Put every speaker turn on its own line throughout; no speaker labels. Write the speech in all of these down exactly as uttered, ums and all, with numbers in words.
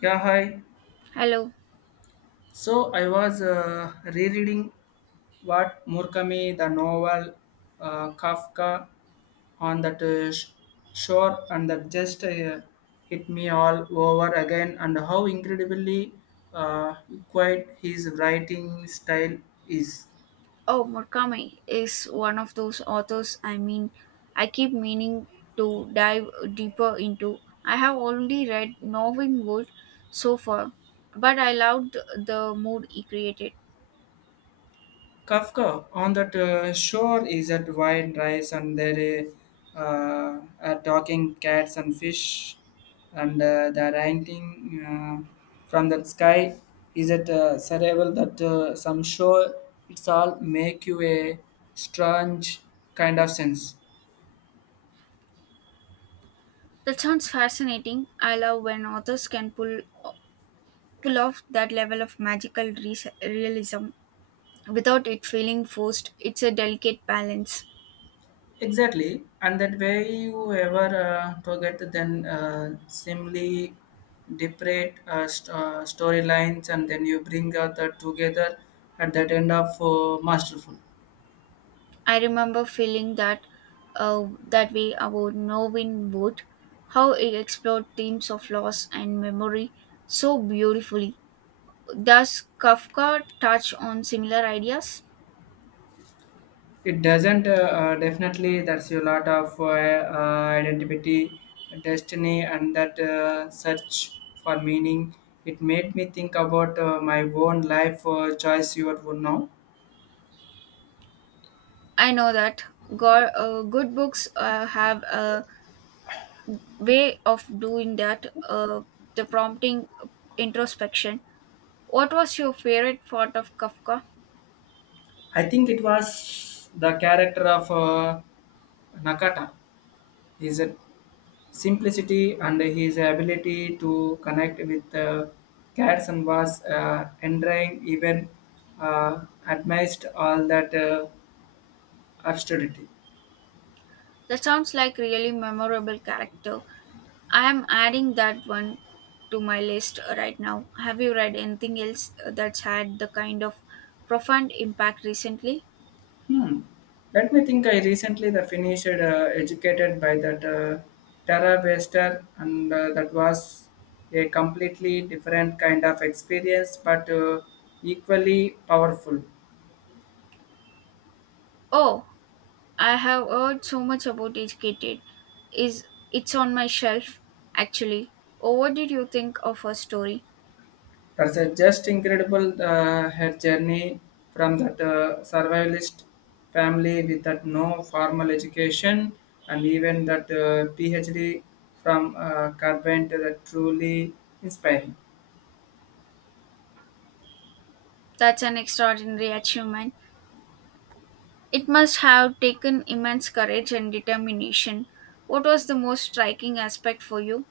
Yeah, hi.
Hello.
So I was uh, rereading what Murakami, the novel, uh, Kafka on that uh, sh- shore, and that just uh, hit me all over again, and how incredibly uh, quiet his writing style is.
Oh, Murakami is one of those authors, I mean, I keep meaning to dive deeper into. I have only read Northern Wood so far, but I loved the mood he created.
Kafka on that uh, shore is at wine rice and there uh, uh, are talking cats and fish and uh, the ranting uh, from the sky is it uh, survival that uh, some shore it's all make you a strange kind of sense.
That sounds fascinating. I love when authors can pull, pull off that level of magical re- realism without it feeling forced. It's a delicate balance.
Exactly, and that way you ever uh, target then uh, seemingly separate uh, st- uh, storylines, and then you bring uh, that together at that end of uh, masterful.
I remember feeling that uh, that way about Norwin Wood, how it explored themes of loss and memory so beautifully. Does Kafka touch on similar ideas?
It doesn't uh, uh, definitely. That's a lot of uh, uh, identity, destiny, and that uh, search for meaning. It made me think about uh, my own life uh, choice. You would now.
I know that go- uh, good books uh, have a way of doing that, uh, the prompting introspection. What was your favorite part of Kafka?
I think it was the character of uh, Nakata. His simplicity and his ability to connect with uh, Gadsden was uh, endearing, even uh, amidst all that uh, austerity.
That sounds like really memorable character. I am adding that one to my list right now. Have you read anything else that's had the kind of profound impact recently?
Hmm. Let me think. I recently the finished uh, educated by that uh, Tara Wester, and uh, that was a completely different kind of experience, but uh, equally powerful.
Oh, I have heard so much about Educated. Is it's on my shelf actually. Oh, what did you think of her story?
That's uh, just incredible. Uh, her journey from that uh, survivalist family with that no formal education and even that uh, PhD from uh, Carbon to that truly inspiring.
That's an extraordinary achievement. It must have taken immense courage and determination. What was the most striking aspect for you?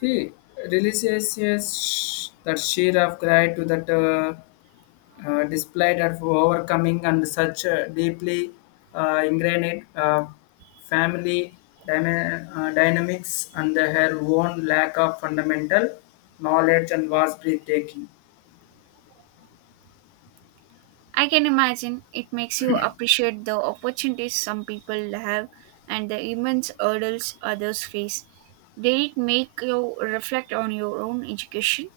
He releases yes, that sheer of gratitude to that uh, uh, displayed of overcoming and such uh, deeply uh, ingrained uh, family dyna- uh, dynamics and her own lack of fundamental knowledge and was breathtaking.
I can imagine it makes you appreciate the opportunities some people have and the immense hurdles others face. Did it make you reflect on your own education?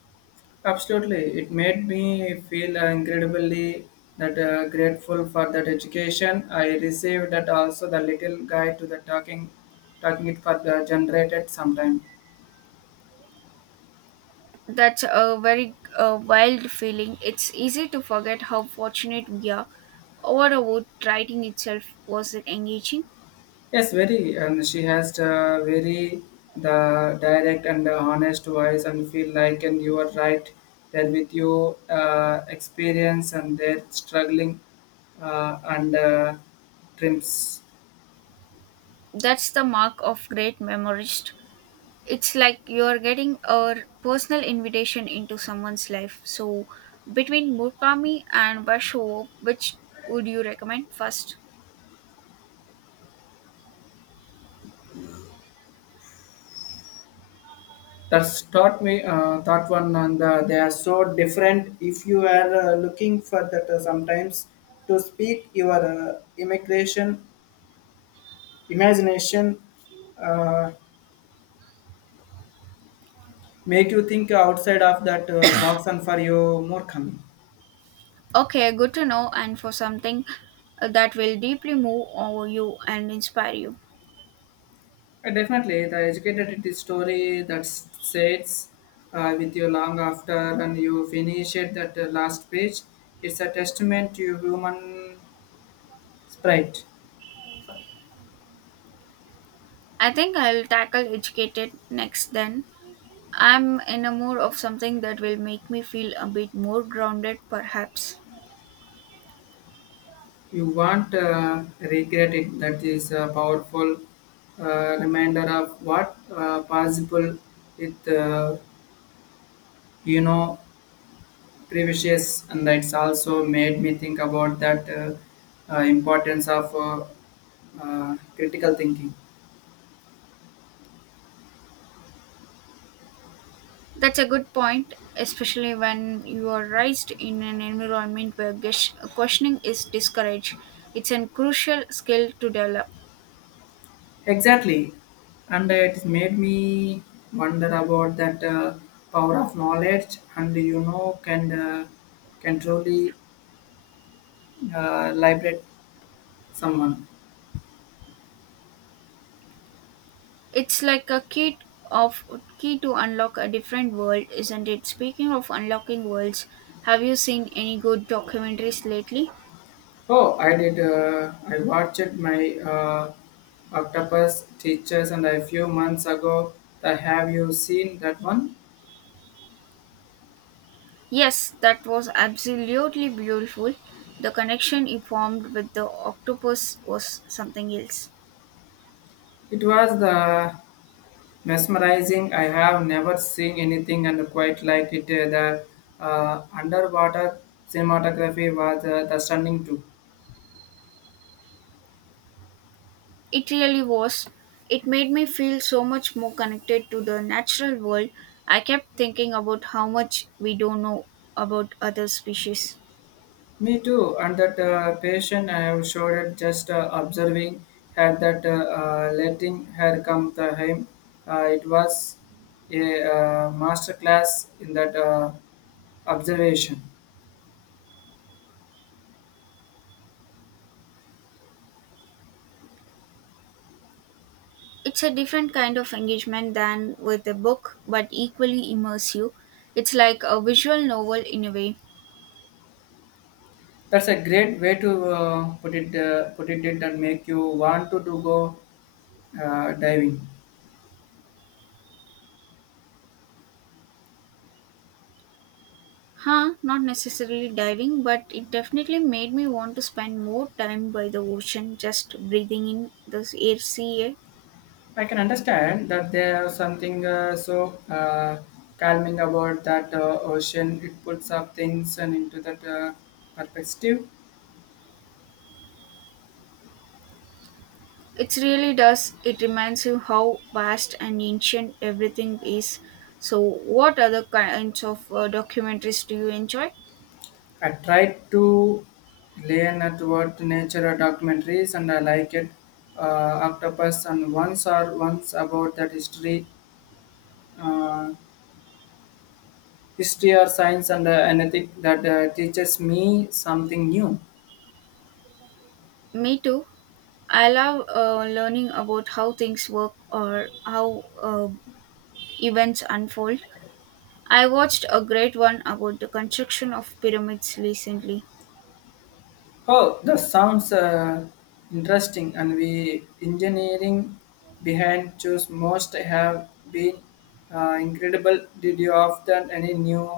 Absolutely, it made me feel uh, incredibly that uh, grateful for that education I received, that also the little guide to the talking, talking it for the generated sometime.
That's a very uh, wild feeling. It's easy to forget how fortunate we are. What about writing itself? Was it engaging?
Yes, very, and she has the very the direct and the honest voice, and feel like and you are right there with you uh, experience and their struggling uh, and uh, trims.
That's the mark of great memoirist. It's like you're getting a personal invitation into someone's life. So, between Murakami and Basho, which would you recommend first?
That's taught me uh, that one, and uh, they are so different. If you are uh, looking for that, uh, sometimes to speak your uh, immigration imagination, uh, make you think outside of that uh, box, and for you more coming.
Okay, good to know, and for something uh, that will deeply move over you and inspire you.
Uh, definitely, the educated it is story that s- sits uh, with you long after and you finish it. That uh, last page, it's a testament to your human sprite.
I think I'll tackle Educated next then. I'm in a mood of something that will make me feel a bit more grounded, perhaps.
You won't uh, regret it. That is a powerful uh, reminder of what uh, possible with, uh, you know, previous. And that's also made me think about that uh, uh, importance of uh, uh, critical thinking.
That's a good point, especially when you are raised in an environment where gush- questioning is discouraged. It's a crucial skill to develop.
Exactly. And it made me wonder about that uh, power of knowledge and, you know, can, uh, can truly uh, liberate someone.
It's like a key of key to unlock a different world, isn't it? Speaking of unlocking worlds, have you seen any good documentaries lately?
Oh, I did. Uh, I watched my uh, Octopus Teachers, and a few months ago. That have you seen that one?
Yes, that was absolutely beautiful. The connection he formed with the octopus was something else.
It was the mesmerizing. I have never seen anything and quite like it. Uh, The uh, underwater cinematography was uh, the stunning too.
It really was. It made me feel so much more connected to the natural world. I kept thinking about how much we don't know about other species.
Me too, and that uh, patient I have showed it just uh, observing her that uh, uh, letting her come to him. Uh, it was a uh, master class in that uh, observation.
It's a different kind of engagement than with a book, but equally immersive. It's like a visual novel in a way.
That's a great way to uh, put it uh, put it it and make you want to, to go uh, diving.
Huh, not necessarily diving, but it definitely made me want to spend more time by the ocean just breathing in the air, sea air.
I can understand that there is something uh, so uh, calming about that uh, ocean. It puts up things and into that uh, perspective.
It really does. It reminds you how vast and ancient everything is. So, what other kinds of uh, documentaries do you enjoy?
I tried to learn about nature documentaries and I liked it. Uh, octopus and once or once about that history, uh, history or science and uh, anything that uh, teaches me something new.
Me too. I love uh, learning about how things work or how uh, events unfold. I watched a great one about the construction of pyramids recently.
Oh, that sounds uh, interesting. And we engineering behind choose most have been uh, incredible. Did you often any new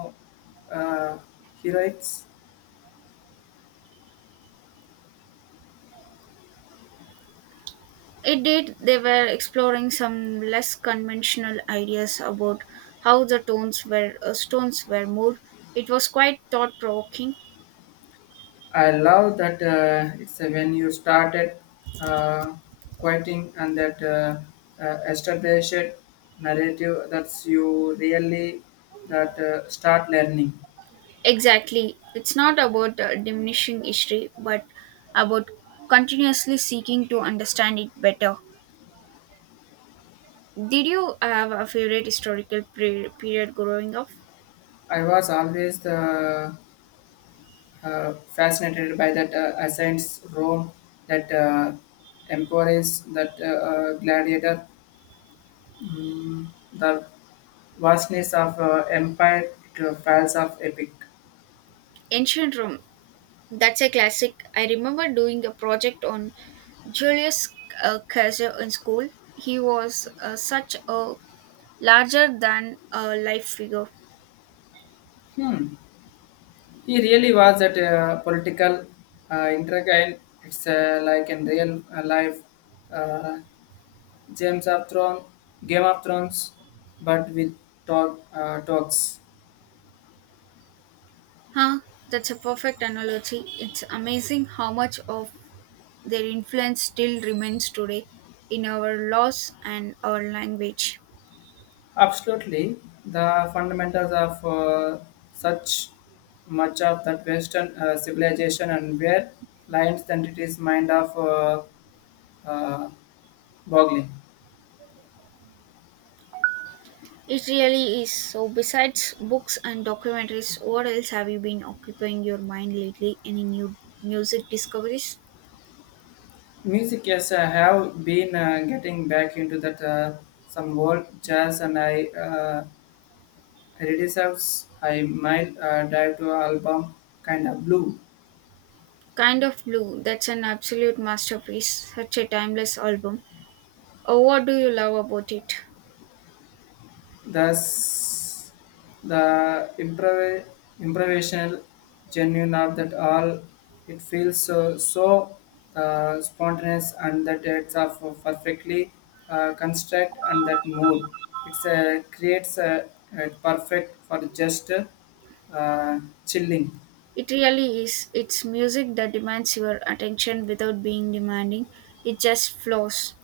uh, heroics?
It did. They were exploring some less conventional ideas about how the tones were uh, stones were moved. It was quite thought provoking.
I love that uh, it's uh, when you started uh, quieting and that uh, uh, established narrative that's you really that uh, start learning.
Exactly. It's not about uh, diminishing history, but about continuously seeking to understand it better. Did you have a favorite historical pre- period growing up?
I was always the, uh, fascinated by that uh, Athens Rome that uh, empires that uh, uh, gladiator, mm, the vastness of uh, empire to falls of epic.
Ancient Rome. That's a classic. I remember doing a project on Julius uh, Caesar in school. He was uh, such a larger than a life figure.
Hmm. He really was that uh, political uh, intriguing. It's uh, like in real uh, life, uh, James of Thrones, Game of Thrones, but with talk, uh, talks.
Huh, that's a perfect analogy. It's amazing how much of their influence still remains today in our laws and our language.
Absolutely, the fundamentals of uh, such much of that Western uh, civilization and where lines then it is mind of uh, uh, boggling.
It really is. So, besides books and documentaries, what else have you been occupying your mind lately? Any new music discoveries?
Music, yes, I have been uh, getting back into that uh, some old jazz, and I uh, reserves I might uh, dive to album kind of blue.
Kind of Blue, that's an absolute masterpiece, such a timeless album. Oh, what do you love about it?
Thus, the improv- improvisational genuine of that all, it feels so, so uh, spontaneous and that it's of perfectly uh, construct and that mood. It's a, creates a, a perfect for just uh, chilling.
It really is. It's music that demands your attention without being demanding. It just flows.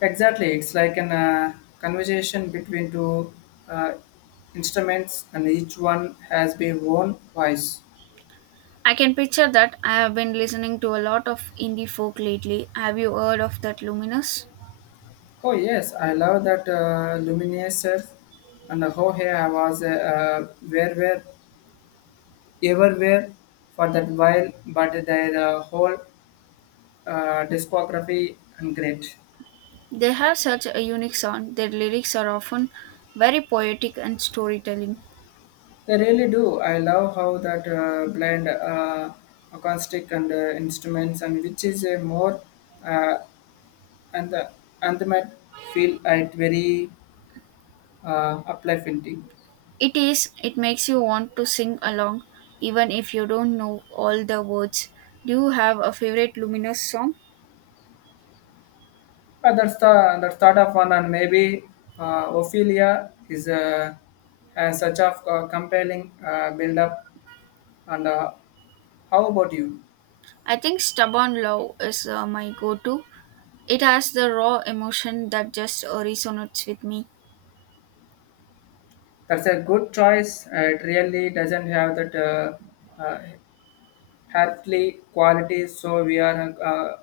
Exactly, it's like an uh, conversation between two uh, instruments and each one has their own voice.
I can picture that. I have been listening to a lot of indie folk lately. Have you heard of that Luminous?
Oh yes, I love that uh, luminescence and how here I was uh, uh, where where everywhere for that while, but their uh, whole uh, discography and great.
They have such a unique sound. Their lyrics are often very poetic and storytelling.
They really do. I love how that uh, blend uh, acoustic and uh, instruments and which is a more uh, and the anthemic feel at very uh, uplifting.
It is, it makes you want to sing along even if you don't know all the words. Do you have a favorite Luminous song?
Uh, that's the that's thought of one, and maybe uh, Ophelia is uh, has such a uh, compelling uh, build-up. And uh, how about you?
I think Stubborn Love is uh, my go to. It has the raw emotion that just uh, resonates with me.
That's a good choice. Uh, it really doesn't have that uh, uh, earthly quality. So we are uh,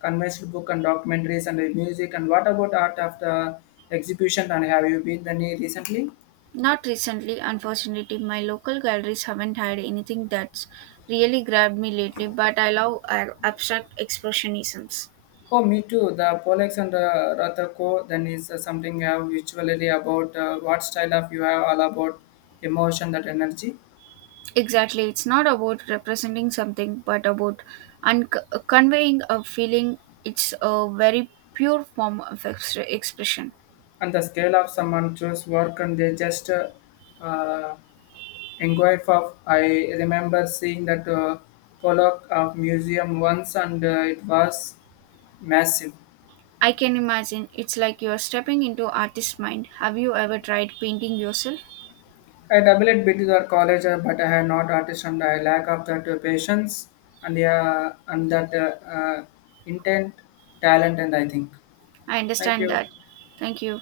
conventional book and documentaries and music. And what about art after exhibition? And have you been any recently?
Not recently, unfortunately, my local galleries haven't had anything that's really grabbed me lately, but I love uh, abstract expressionisms.
Oh, me too. The Pollex and uh, Rathako, then is uh, something you have usually about uh, what style of you have all about emotion, that energy,
Exactly, it's not about representing something, but about un- conveying a feeling. It's a very pure form of ex- expression.
and the scale of someone choose work, and they just uh, uh, inquire for. I remember seeing that uh, Pollock of museum once, and uh, it was massive.
I can imagine it's like you're stepping into artist's mind. Have you ever tried painting yourself?
I double it between our college, uh, but I have not artist and I lack of that uh, patience and uh, and that uh, uh, intent, talent, and I think.
I
Thank
understand
you.
that. Thank you.